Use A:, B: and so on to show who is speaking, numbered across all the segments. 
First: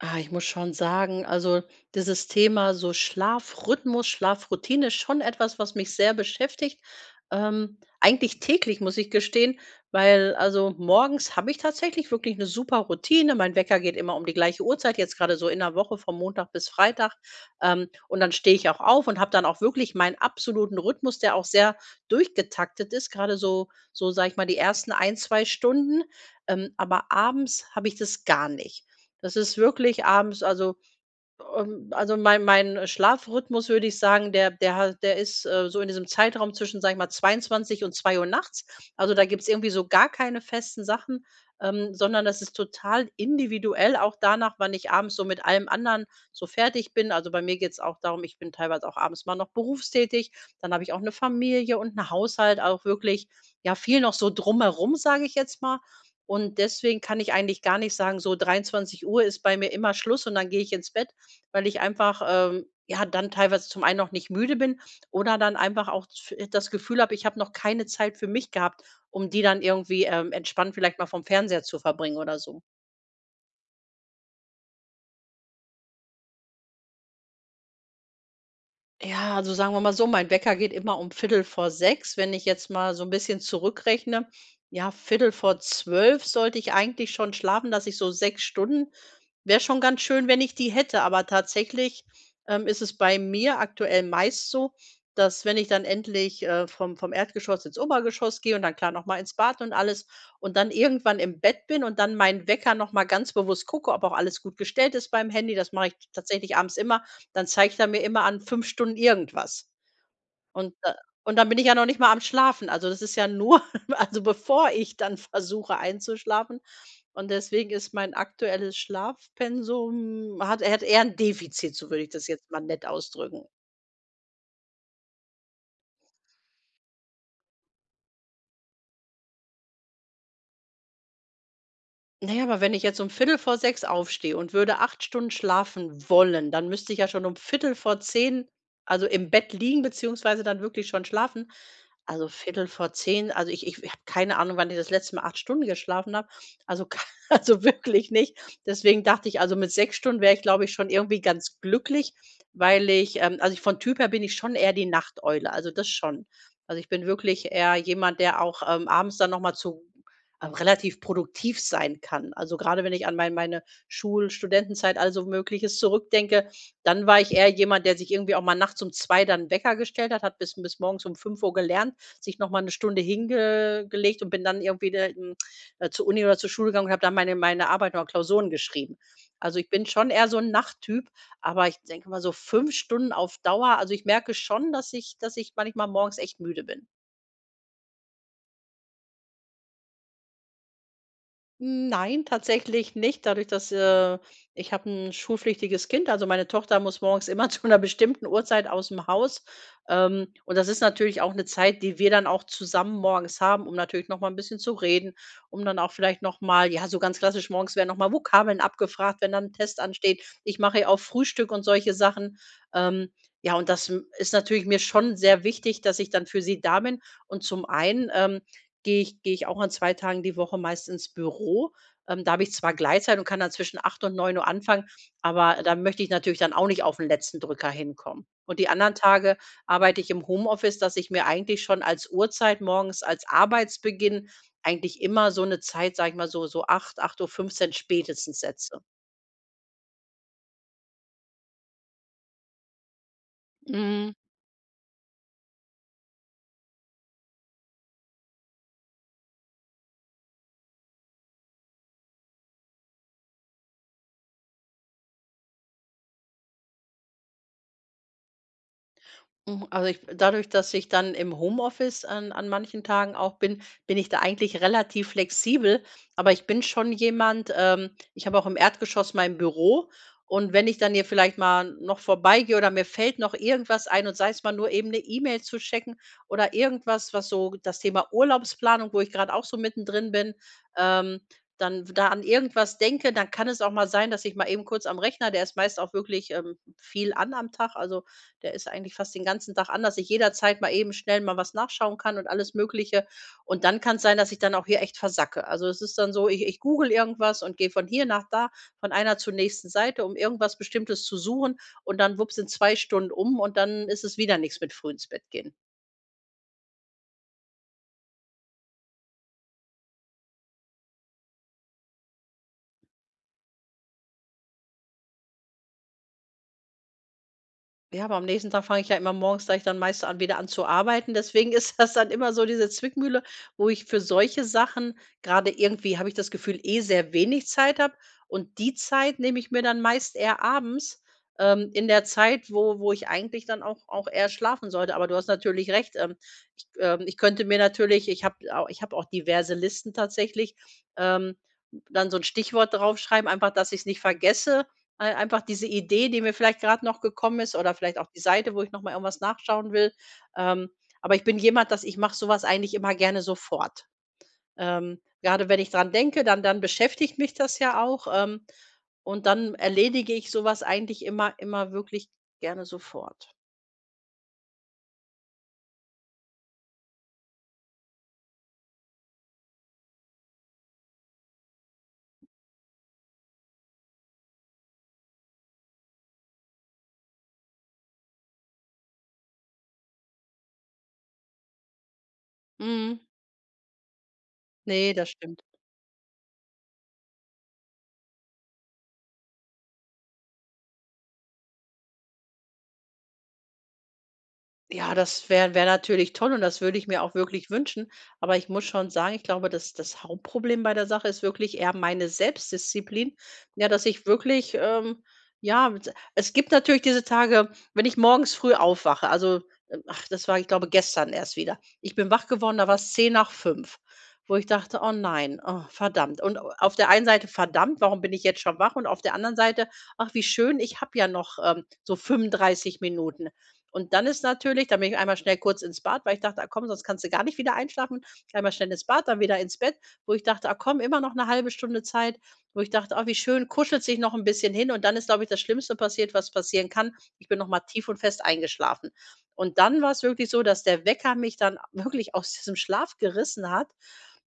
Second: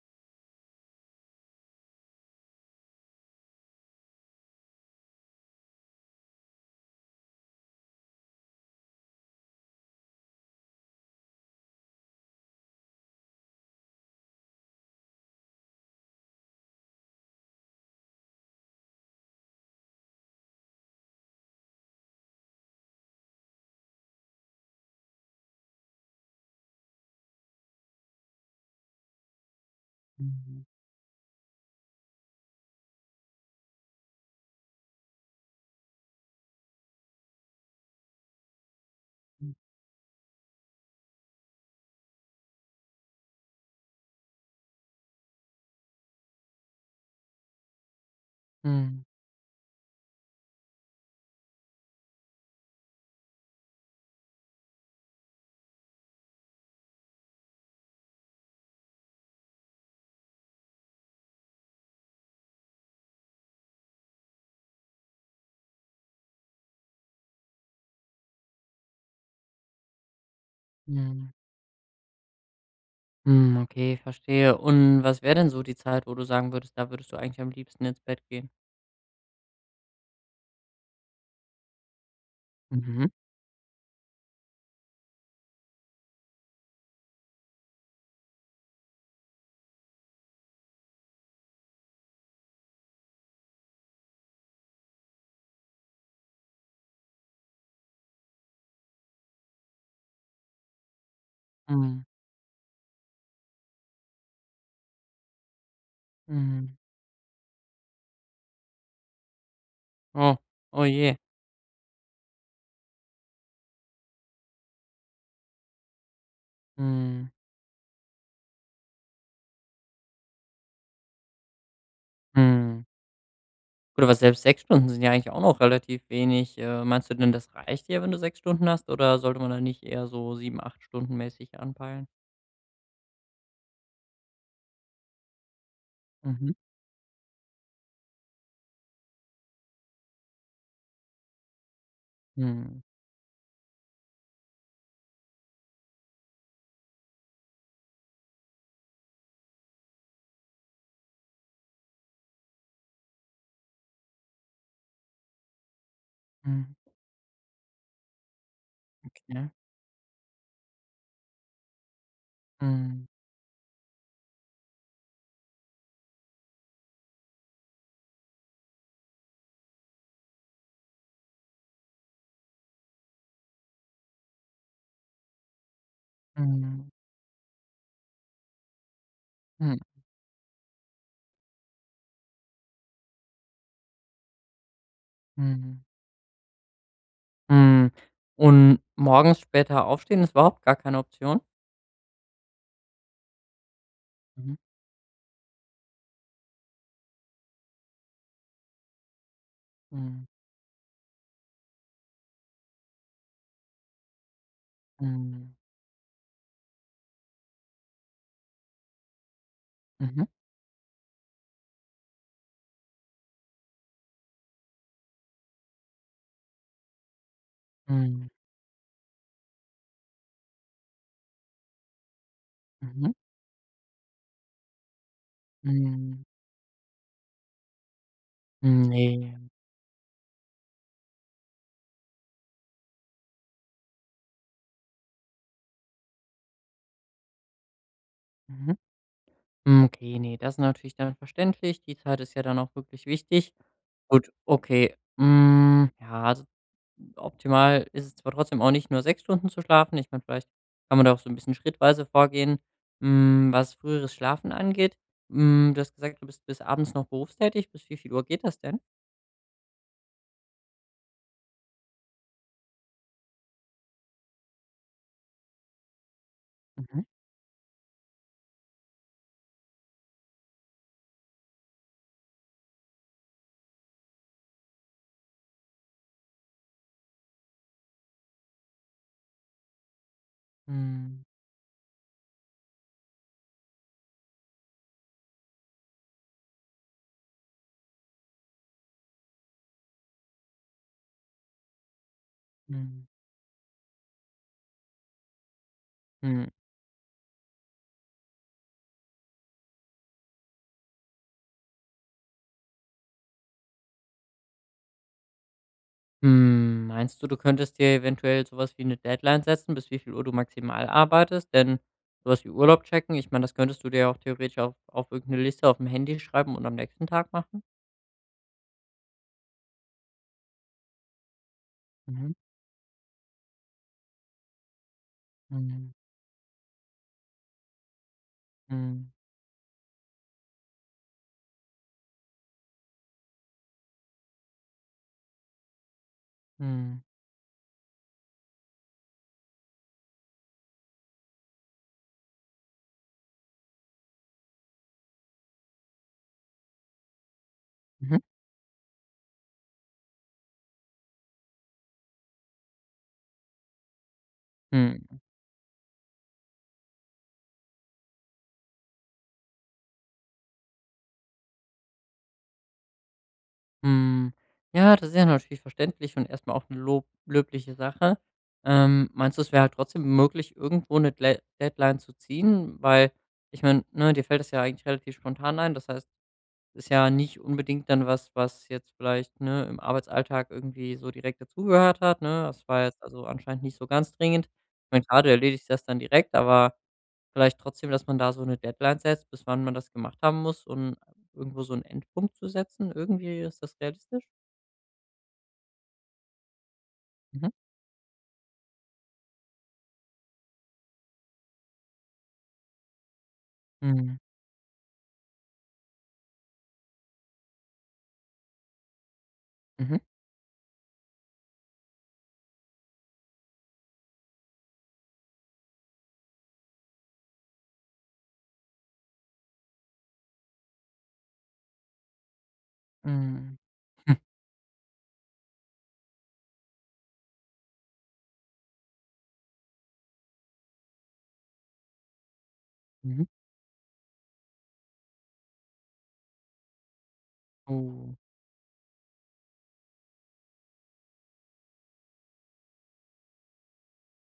A: Ah, ich muss schon sagen, also dieses Thema, so Schlafrhythmus, Schlafroutine, ist schon etwas, was mich sehr beschäftigt, ähm, eigentlich täglich, muss ich gestehen, weil also morgens habe ich tatsächlich wirklich 'ne super Routine. Mein Wecker geht immer um die gleiche Uhrzeit, jetzt gerade so in der Woche von Montag bis Freitag. Ähm, und dann stehe ich auch auf und habe dann auch wirklich meinen absoluten Rhythmus, der auch sehr durchgetaktet ist, gerade so so, sage ich mal, die 1. 1, 2 Stunden. Ähm, aber abends habe ich das gar nicht. Das ist wirklich abends
B: Mhm.
A: also also, ähm, mein mein Schlafrhythmus, würde ich sagen, der der hat der ist, äh, so in diesem Zeitraum zwischen, sage ich mal, 22:00 und 2:00 nachts, also da gibt's
B: Mhm.
A: irgendwie so gar keine festen Sachen, ähm, sondern das ist total individuell auch danach, wann ich abends so mit allem anderen so fertig bin. Also, bei mir geht's auch darum, ich bin teilweise auch
B: Mhm.
A: abends mal noch berufstätig, dann habe ich auch 'ne Familie und 'n Haushalt, auch wirklich ja viel noch so drumherum, sage ich jetzt mal. Und deswegen kann ich eigentlich gar nicht sagen, so 23:00 ist bei mir immer Schluss und dann gehe ich ins Bett, weil ich einfach, ähm, ja dann teilweise zum einen noch nicht müde bin oder dann einfach auch z äh, das Gefühl habe, ich habe noch keine Zeit für mich gehabt, um die dann irgendwie, ähm, entspannt vielleicht mal vom
B: Mhm.
A: Fernseher zu verbringen oder so.
B: Hm. Okay, verstehe. Und was wäre denn so die Zeit, wo du sagen würdest, da würdest du eigentlich am liebsten ins Bett gehen?
A: Ja, also sagen wir mal so, mein Wecker geht immer um 05:45, wenn ich jetzt mal so
B: Mhm.
A: 'n bisschen zurückrechne. Ja 23:45 sollte ich eigentlich schon schlafen, dass ich so 6 Stunden wäre schon ganz schön, wenn ich die hätte. Aber tatsächlich, ähm, ist es bei mir aktuell meist so, dass wenn ich dann endlich, äh, vom vom Erdgeschoss ins Obergeschoss gehe und dann, klar, noch mal ins Bad und alles und dann irgendwann im Bett bin und
B: Mhm.
A: dann mein Wecker noch mal ganz bewusst gucke, ob auch alles gut gestellt ist beim Handy. Das mache ich tatsächlich
B: Mhm.
A: abends immer. Dann zeigt er mir immer an, 5 Stunden irgendwas.
B: Oh,
A: Und
B: oh
A: da
B: je.
A: und dann bin ich ja noch nicht mal am Schlafen. Also das ist ja nur also bevor ich dann versuche einzuschlafen.
B: Mhm.
A: Und deswegen ist mein aktuelles Schlafpensum hat hat eher 'n Defizit, so würde ich das jetzt mal
B: Mhm.
A: nett ausdrücken.
B: Gut, aber selbst 6 Stunden sind ja eigentlich auch noch relativ wenig. Äh, meinst du denn, das reicht dir, wenn du 6 Stunden hast oder sollte man da nicht eher so 7, 8 Stunden mäßig anpeilen?
A: Na ja, aber wenn ich jetzt um 05:45 aufstehe und würde 8 Stunden schlafen wollen,
B: Mhm.
A: dann müsste ich ja schon um 21:45 also im Bett liegen, beziehungsweise dann wirklich schon schlafen. Also Viertel
B: Mhm.
A: vor zehn, also ich ich habe keine Ahnung, wann ich das letzte Mal 8 Stunden geschlafen habe. Also k also wirklich nicht, deswegen dachte ich, also mit 6 Stunden wäre ich, glaube ich, schon irgendwie ganz glücklich, weil ich, ähm also vom Typ her bin ich schon eher die Nachteule, also das schon.
B: Mhm.
A: Also, ich bin wirklich eher jemand, der auch, ähm, abends dann noch
B: Ja.
A: mal zu relativ produktiv sein kann. Also gerade, wenn
B: Mhm.
A: ich an mein meine Schul Studentenzeit, all so Mögliches zurückdenke, dann war ich eher jemand, der sich irgendwie auch mal nachts um 2 dann 'n Wecker gestellt hat hat, bis bis morgens um 5 gelernt, sich noch mal 'ne Stunde hinge gelegt und bin dann irgendwie [unintelligible] da zur Uni oder zur Schule gegangen
B: Mhm.
A: und habe dann meine meine Arbeit oder Klausuren geschrieben. Also, ich
B: Mhm.
A: bin schon eher so 'n Nachttyp, aber ich denke mal so 5 Stunden auf Dauer. Also, ich merke schon, dass ich dass ich
B: Mhm.
A: manchmal morgens echt müde bin.
B: Hm, und morgens später aufstehen ist überhaupt gar keine Option?
A: Nein, tatsächlich nicht dadurch dass, äh
B: Mhm.
A: ich habe 'n schulpflichtiges Kind, also meine Tochter muss morgens immer zu 'ner bestimmten Uhrzeit ausm Haus.
B: Mhm.
A: Ähm, und das ist natürlich auch 'ne Zeit, die wir dann auch zusammen morgens haben, um natürlich noch mal 'n bisschen zu reden,
B: Mhm.
A: um dann auch vielleicht noch mal ja, so ganz klassisch, morgens werden noch mal Vokabeln abgefragt, wenn dann 'n Test ansteht.
B: Mhm.
A: Ich mache ja auch Frühstück und solche Sachen. Ähm, ja und das, hm, ist natürlich mir schon sehr wichtig, dass ich dann für sie da bin. Und zum einen,
B: Mhm.
A: ähm, gehe ich gehe ich auch an 2 Tagen die Woche meist ins Büro. Ähm, da habe ich zwar
B: Mhm.
A: Gleitzeit und kann dann zwischen 8:00 und 9:00 anfangen, aber dann möchte ich
B: Mhm.
A: natürlich dann auch nicht auf 'n letzten Drücker hinkommen. Und die
B: Hm,
A: anderen Tage
B: ne.
A: arbeite ich im Homeoffice, dass ich mir eigentlich schon als Uhrzeit morgens als Arbeitsbeginn eigentlich immer so 'ne Zeit, sage ich mal, so so 8:00 8:15 spätestens
B: Mhm.
A: setze.
B: Hm, okay, ne, das ist natürlich dann verständlich. Die Zeit ist ja dann auch wirklich wichtig.
A: Mhm.
B: Gut, okay. Hm, ja, also optimal ist es zwar trotzdem auch nicht, nur 6 Stunden zu schlafen. Ich kann vielleicht kann man da auch so 'n bisschen schrittweise vorgehen, hm, was früheres Schlafen angeht. Hm, du hast gesagt, du bist bis abends noch berufstätig. Bis wie viel Uhr geht das denn?
A: Hm, also ich dadurch, dass ich dann im Homeoffice an an manchen Tagen auch bin, bin ich da eigentlich relativ flexibel. Aber ich bin schon
B: Mhm.
A: jemand ähm, ich habe auch im Erdgeschoss mein Büro und wenn ich dann hier vielleicht mal noch vorbeigehe oder mir fällt noch irgendwas ein und sei es mal nur eben 'ne E-Mail zu checken oder irgendwas, was so das Thema Urlaubsplanung, wo ich grad auch so mittendrin bin, ähm,
B: Mhm.
A: dann w da an irgendwas denke, dann kann es auch mal sein, dass ich mal eben kurz am Rechner, der ist meist auch wirklich, ähm, viel an am Tag, also, der ist eigentlich fast den ganzen Tag an, dass ich jederzeit mal eben schnell mal was nachschauen kann und alles
B: Mhm.
A: Mögliche. Und dann kann es sein, dass ich dann auch hier echt versacke. Also, es ist dann so, ich
B: Mhm.
A: ich google irgendwas und gehe von hier nach da, von einer zur nächsten Seite, um irgendwas Bestimmtes zu suchen. Und dann, wupps, sind 2 Stunden um und dann ist es wieder nix mit früh ins Bett gehen.
B: Hm, meinst du, du könntest dir eventuell so was wie 'ne Deadline setzen, bis wie viel Uhr du maximal arbeitest? Denn, so was wie Urlaub checken, ich meine, das könntest du dir auch theoretisch auf auf irgend 'ne Liste aufm Handy schreiben und am nächsten Tag machen.
A: Ja, aber am nächsten Tag fange ich ja immer morgens gleich dann meistens an wieder an zu arbeiten. Deswegen ist das dann immer
B: Mhm.
A: so diese Zwickmühle, wo ich für solche Sachen, grade
B: Mhm.
A: irgendwie habe ich das Gefühl, eh sehr wenig Zeit habe und die
B: Mhm.
A: Zeit nehme ich mir dann meist eher abends, ähm, in der Zeit, wo wo ich eigentlich dann auch auch eher schlafen sollte. Aber du hast natürlich recht. Ähm, ich ähm
B: Mhm.
A: ich könnte mir natürlich ich habe au ich habe auch diverse Listen tatsächlich, ähm, dann so 'n Stichwort draufschreiben, einfach, dass ich es nicht vergesse. Ei einfach diese Idee, die mir vielleicht grad noch gekommen ist oder vielleicht auch
B: Mhm.
A: die Seite, wo ich noch mal irgendwas nachschauen will. Ähm, aber ich bin jemand, dass ich mache so was eigentlich immer gerne sofort. Ähm,
B: Mhm.
A: grade wenn ich dran denke, dann dann beschäftigt mich das ja auch, ähm, und dann erledige ich so was eigentlich immer immer wirklich gerne sofort.
B: Hm, ja, das ist ja natürlich verständlich und erst mal auch 'n Lob löbliche Sache. Ähm, meinst du, es wäre halt trotzdem möglich, irgendwo 'ne Dlea Deadline zu ziehen, weil, ich meine, ne, dir fällt es ja eigentlich relativ spontan ein. Das heißt, ist ja nicht unbedingt dann was, was jetzt vielleicht, ne, im Arbeitsalltag irgendwie so direkt dazugehört hat, ne? Das war jetzt
A: Mhm.
B: also anscheinend nicht so ganz dringend. Ich
A: Ne,
B: meine,
A: das
B: klar, du
A: stimmt.
B: erledigst das dann direkt, aber vielleicht trotzdem, dass man da so 'ne Deadline setzt, bis wann man das gemacht haben muss und irgendwo so 'n Endpunkt zu setzen irgendwie, ist das realistisch?
A: Ja das wär wäre natürlich toll und das würde ich mir auch
B: Mhm.
A: wirklich wünschen, aber ich muss schon sagen, ich glaube, das das Hauptproblem bei der Sache ist wirklich eher meine Selbstdisziplin. Ja, dass ich
B: Mhm.
A: wirklich, ähm, ja s es gibt natürlich diese Tage, wenn ich morgens früh aufwache, also
B: Mhm.
A: ach das war, ich glaube, gestern erst wieder. Ich bin wach geworden, da war's 5:10, wo ich dachte: „Oh nein, oh verdammt.“ Und a auf der einen Seite, „verdammt, warum bin ich jetzt schon wach“ und auf der anderen Seite, „ach wie schön, ich habe ja noch, ähm, so 35 Minuten“.
B: Mhm.
A: Und dann ist natürlich da bin ich einmal schnell kurz ins Bad, weil ich dachte: „Ach komm, sonst kannst du gar nicht wieder einschlafen.“ Einmal schnell ins Bad, dann wieder ins Bett, wo ich dachte: „Ah komm, immer noch 'ne 0,5 Stunde Zeit”, wo ich dachte: „Ach wie
B: Mhm.
A: schön, kuschelst dich noch 'n bisschen hin“ und dann ist, glaube ich, das Schlimmste passiert, was passieren kann. Ich bin noch mal tief und
B: Oh.
A: fest eingeschlafen. Und dann war's wirklich so, dass der Wecker mich dann wirklich aus diesem Schlaf gerissen hat.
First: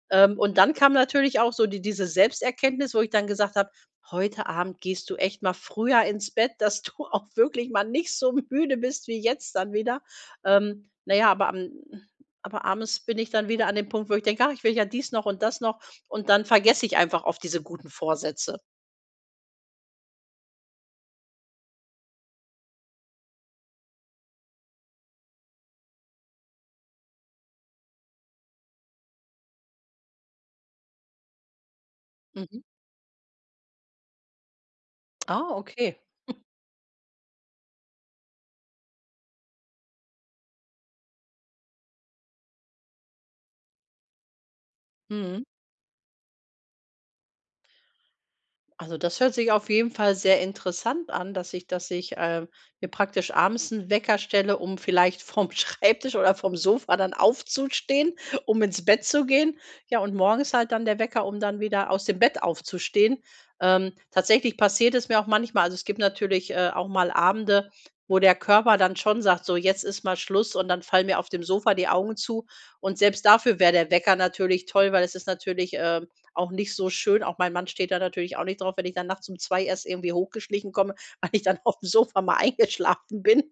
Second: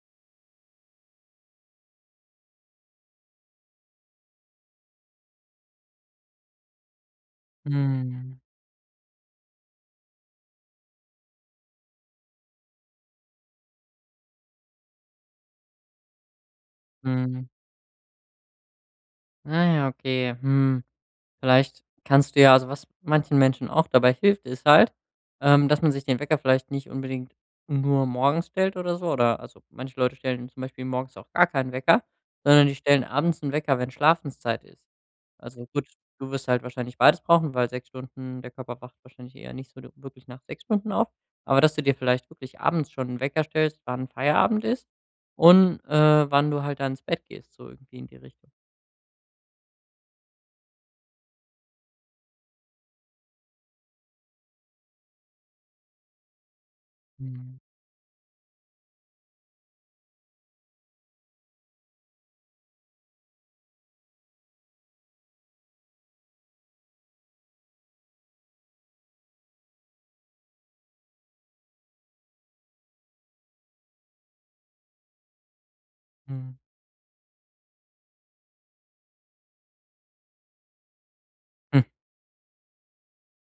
A: Ähm, und dann kam natürlich auch so die diese Selbsterkenntnis, wo ich dann gesagt habe: „Heute Abend gehst du echt mal früher ins Bett, dass du auch wirklich mal nicht so
B: Mhm.
A: müde bist wie jetzt dann wieder.“ Ähm, na ja, aber am aber abends bin ich dann wieder an dem Punkt, wo ich denke, „ach, ich will ja dies noch und das noch“. Und dann vergesse ich einfach oft
B: Mhm.
A: diese guten Vorsätze.
B: Na ja, okay, hm, vielleicht kannst du ja also was manchen Menschen auch dabei hilft, ist halt, ähm, dass man sich den Wecker vielleicht nicht unbedingt nur morgens stellt oder so. Oder also manche Leute stellen zum Beispiel morgens auch gar keinen Wecker,
A: Mhm.
B: sondern die stellen abends 'n Wecker, wenn Schlafenszeit ist.
A: Ah,
B: Also gut,
A: okay.
B: du wirst halt wahrscheinlich beides brauchen, weil 6 Stunden der Körper braucht wahrscheinlich eher nicht so de wirklich nach 6 Stunden auf. Aber, dass du dir vielleicht wirklich abends schon 'n Wecker stellst, wann Feierabend ist
A: Mhm.
B: und, äh, wann du halt da ins Bett gehst, so irgendwie in die Richtung.
A: Also, das hört sich auf jeden Fall sehr interessant an, dass ich dass ich, äh, mir praktisch abends 'n Wecker stelle, um vielleicht vom Schreibtisch oder vom Sofa dann
B: Mhm.
A: aufzustehen, um ins Bett zu gehen. Ja, und morgens halt dann der Wecker, um dann wieder aus dem Bett aufzustehen. Ähm, tatsächlich passiert es mir auch manchmal also es gibt natürlich, äh, auch mal Abende, wo der Körper dann schon sagt: „So, jetzt ist mal Schluss.“ Und dann fallen mir auf dem Sofa die Augen zu. Und selbst dafür wäre der Wecker natürlich toll, weil es ist natürlich, ähm, auch
B: Mhm.
A: nicht so schön. Auch mein Mann steht da natürlich auch nicht drauf, wenn ich dann nachts um 2:00 erst irgendwie hochgeschlichen komme, weil ich dann aufm Sofa mal eingeschlafen bin.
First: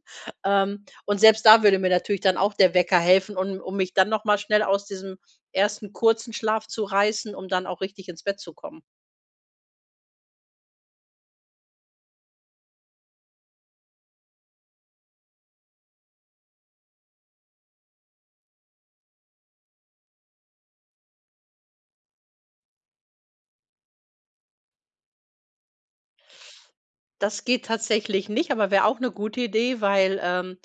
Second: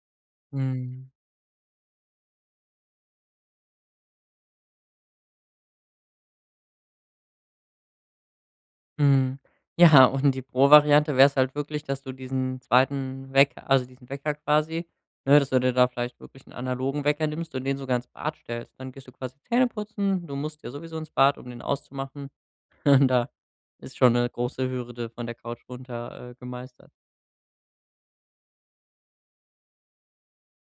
A: Ähm,
B: Mhm.
A: und selbst da würde mir natürlich dann auch der Wecker helfen, un um mich dann noch mal schnell aus diesem 1. kurzen Schlaf zu reißen, um dann auch richtig ins Bett zu kommen.
B: Mhm, ja, und die Pro-Variante wäre es halt wirklich, dass du diesen 2. Wecker also diesen Wecker quasi, ne, dass du dir da vielleicht wirklich 'n analogen Wecker nimmst und den sogar ins Bad stellst. Dann gehst du quasi Zähneputzen, du musst ja sowieso ins Bad, um den auszumachen, und da ist schon 'ne große Hürde von der Couch runter, äh, gemeistert.
A: Das geht tatsächlich nicht, aber wäre auch ’ne gute Idee, weil, ähm,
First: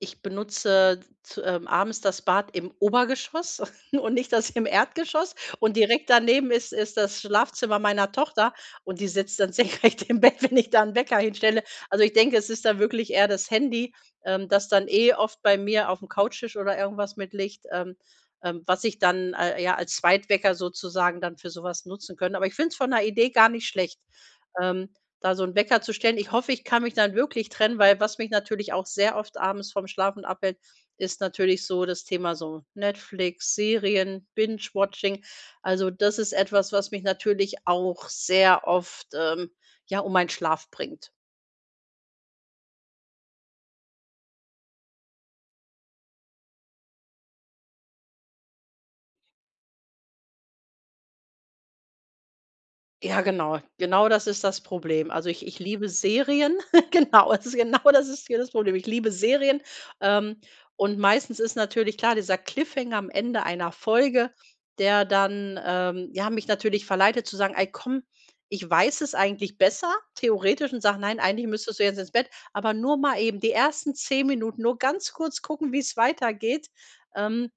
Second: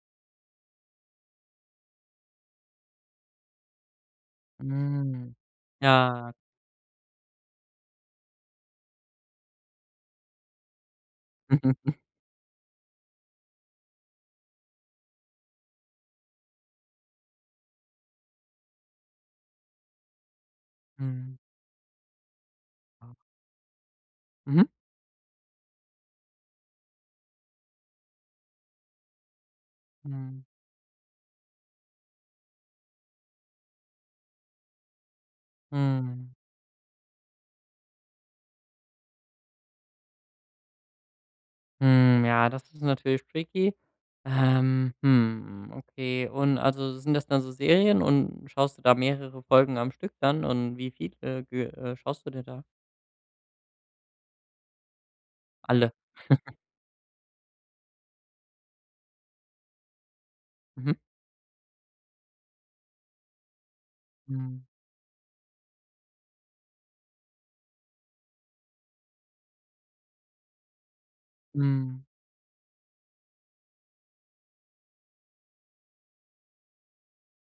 A: ich benutze zu ähm, abends das Bad im Obergeschoss und nicht das im
B: Mhm,
A: Erdgeschoss. Und direkt
B: ja.
A: daneben ist ist das Schlafzimmer meiner Tochter, und die sitzt dann senkrecht im Bett, wenn ich da 'n Wecker hinstelle. Also, ich denke, es ist da wirklich eher das Handy, ähm, das dann eh oft bei mir aufm Couchtisch oder irgendwas mit liegt, ähm, ähm, was ich dann al äh, ja, als Zweitwecker sozusagen dann
B: Mhm.
A: für sowas nutzen könnte. Aber ich finde es von der
B: Ah.
A: Idee gar nicht schlecht,
B: Mhm.
A: ähm, da so 'n Wecker zu stellen. Ich hoffe, ich kann mich dann wirklich trennen, weil was mich natürlich auch sehr oft abends vom Schlafen
B: Mhm.
A: abhält, ist natürlich so das Thema so Netflix, Serien, Binge-Watching. Also, das
B: Mhm.
A: ist etwas, was mich natürlich auch sehr oft, ähm, ja, um meinen Schlaf bringt.
B: Hm, ja, das ist natürlich tricky. Ähm, hm, okay, und also sind das dann so Serien und schaust du da mehrere Folgen am Stück dann, und wie viele ge äh, schaust du dir da?
A: Ja, genau, genau, das ist das Problem. Also ich ich liebe
B: Alle.
A: Serien. Genau, also genau das ist hier das Problem. Ich liebe Serien, ähm,
B: Mhm.
A: und meistens ist natürlich klar dieser Cliffhanger am Ende einer Folge,
B: Mhm.
A: der dann, ähm, ja, mich natürlich verleitet zu sagen: „Ey, komm, ich weiß es eigentlich besser theoretisch“ und sage: „Nein, eigentlich müsstest du jetzt
B: Mhm.
A: ins Bett, aber nur mal eben die ersten 10 Minuten, nur ganz kurz gucken, wie es weitergeht“. Ähm,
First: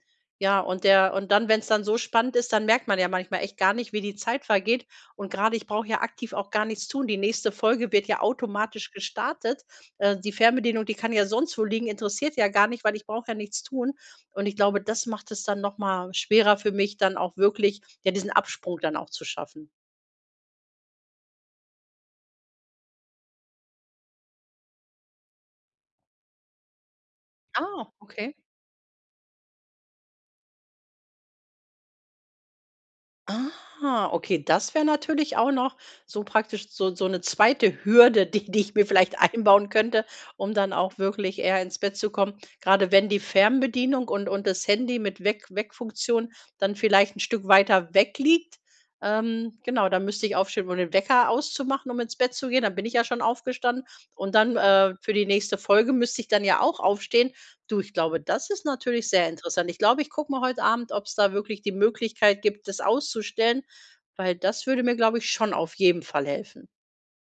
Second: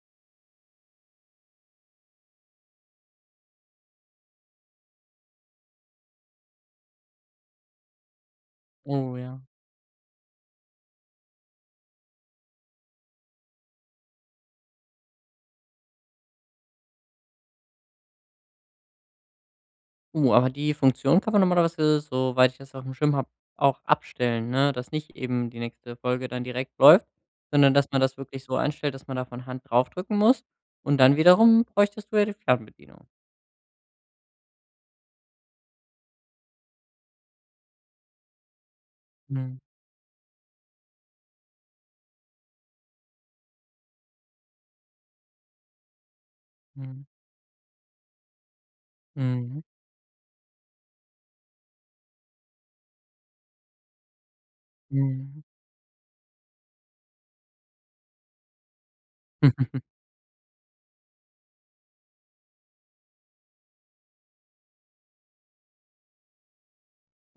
A: ja, und der und dann, wenn’s dann so spannend ist, dann merkt man ja manchmal echt gar nicht, wie die Zeit vergeht. Und gerade, ich brauche ja aktiv auch gar nichts tun. Die nächste Folge wird ja automatisch
B: Oh, ja.
A: gestartet. Äh, die Fernbedienung, die kann ja sonst wo liegen, interessiert ja gar nicht, weil ich brauche ja nichts tun. Und ich glaube, das macht es dann noch mal schwerer für mich, dann auch wirklich, ja, diesen Absprung dann auch zu schaffen.
B: Oh, aber die Funktion kann man normalerweise, soweit ich das aufm Schirm habe, auch abstellen, ne, dass nicht eben die nächste Folge dann direkt läuft, sondern dass
A: Ah,
B: man das
A: okay.
B: wirklich so einstellt, dass man da von Hand drauf drücken muss. Und dann wiederum bräuchtest du ja die Fernbedienung.
A: Ah, okay, das wäre natürlich auch noch so praktisch, so so ’ne 2. Hürde, die die ich mir vielleicht
B: Mmh.
A: einbauen könnte, um dann auch wirklich eher ins Bett zu kommen. Grade wenn die Fernbedienung und und das Handy mit Weck Weckfunktion dann
B: Mhm.
A: vielleicht 'n Stück weiter weg liegt, ähm,
B: Mhm.
A: genau, da müsste ich aufstehen, um den Wecker auszumachen, um ins Bett zu gehen. Dann bin ich ja schon aufgestanden. Und dann, äh, für die
B: Mhm.
A: nächste Folge müsste ich dann ja auch aufstehen. Du, ich glaube, das ist natürlich sehr interessant. Ich glaube, ich gucke mal heut Abend, ob es da wirklich die Möglichkeit gibt, das auszustellen, weil das würde mir, glaube ich, schon auf jeden Fall helfen.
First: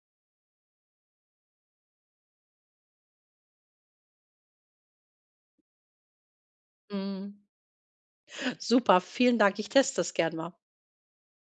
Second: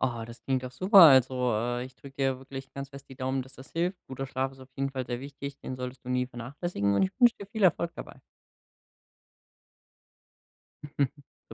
B: Oh, das klingt doch super. Also, äh, ich drücke dir wirklich ganz fest die Daumen, dass das hilft. Guter Schlaf ist auf jeden Fall sehr wichtig, den solltest du nie vernachlässigen und ich wünsche
A: Mmh.
B: dir viel Erfolg dabei.
A: Super, vielen Dank, ich teste das gern mal.
B: [unintelligible]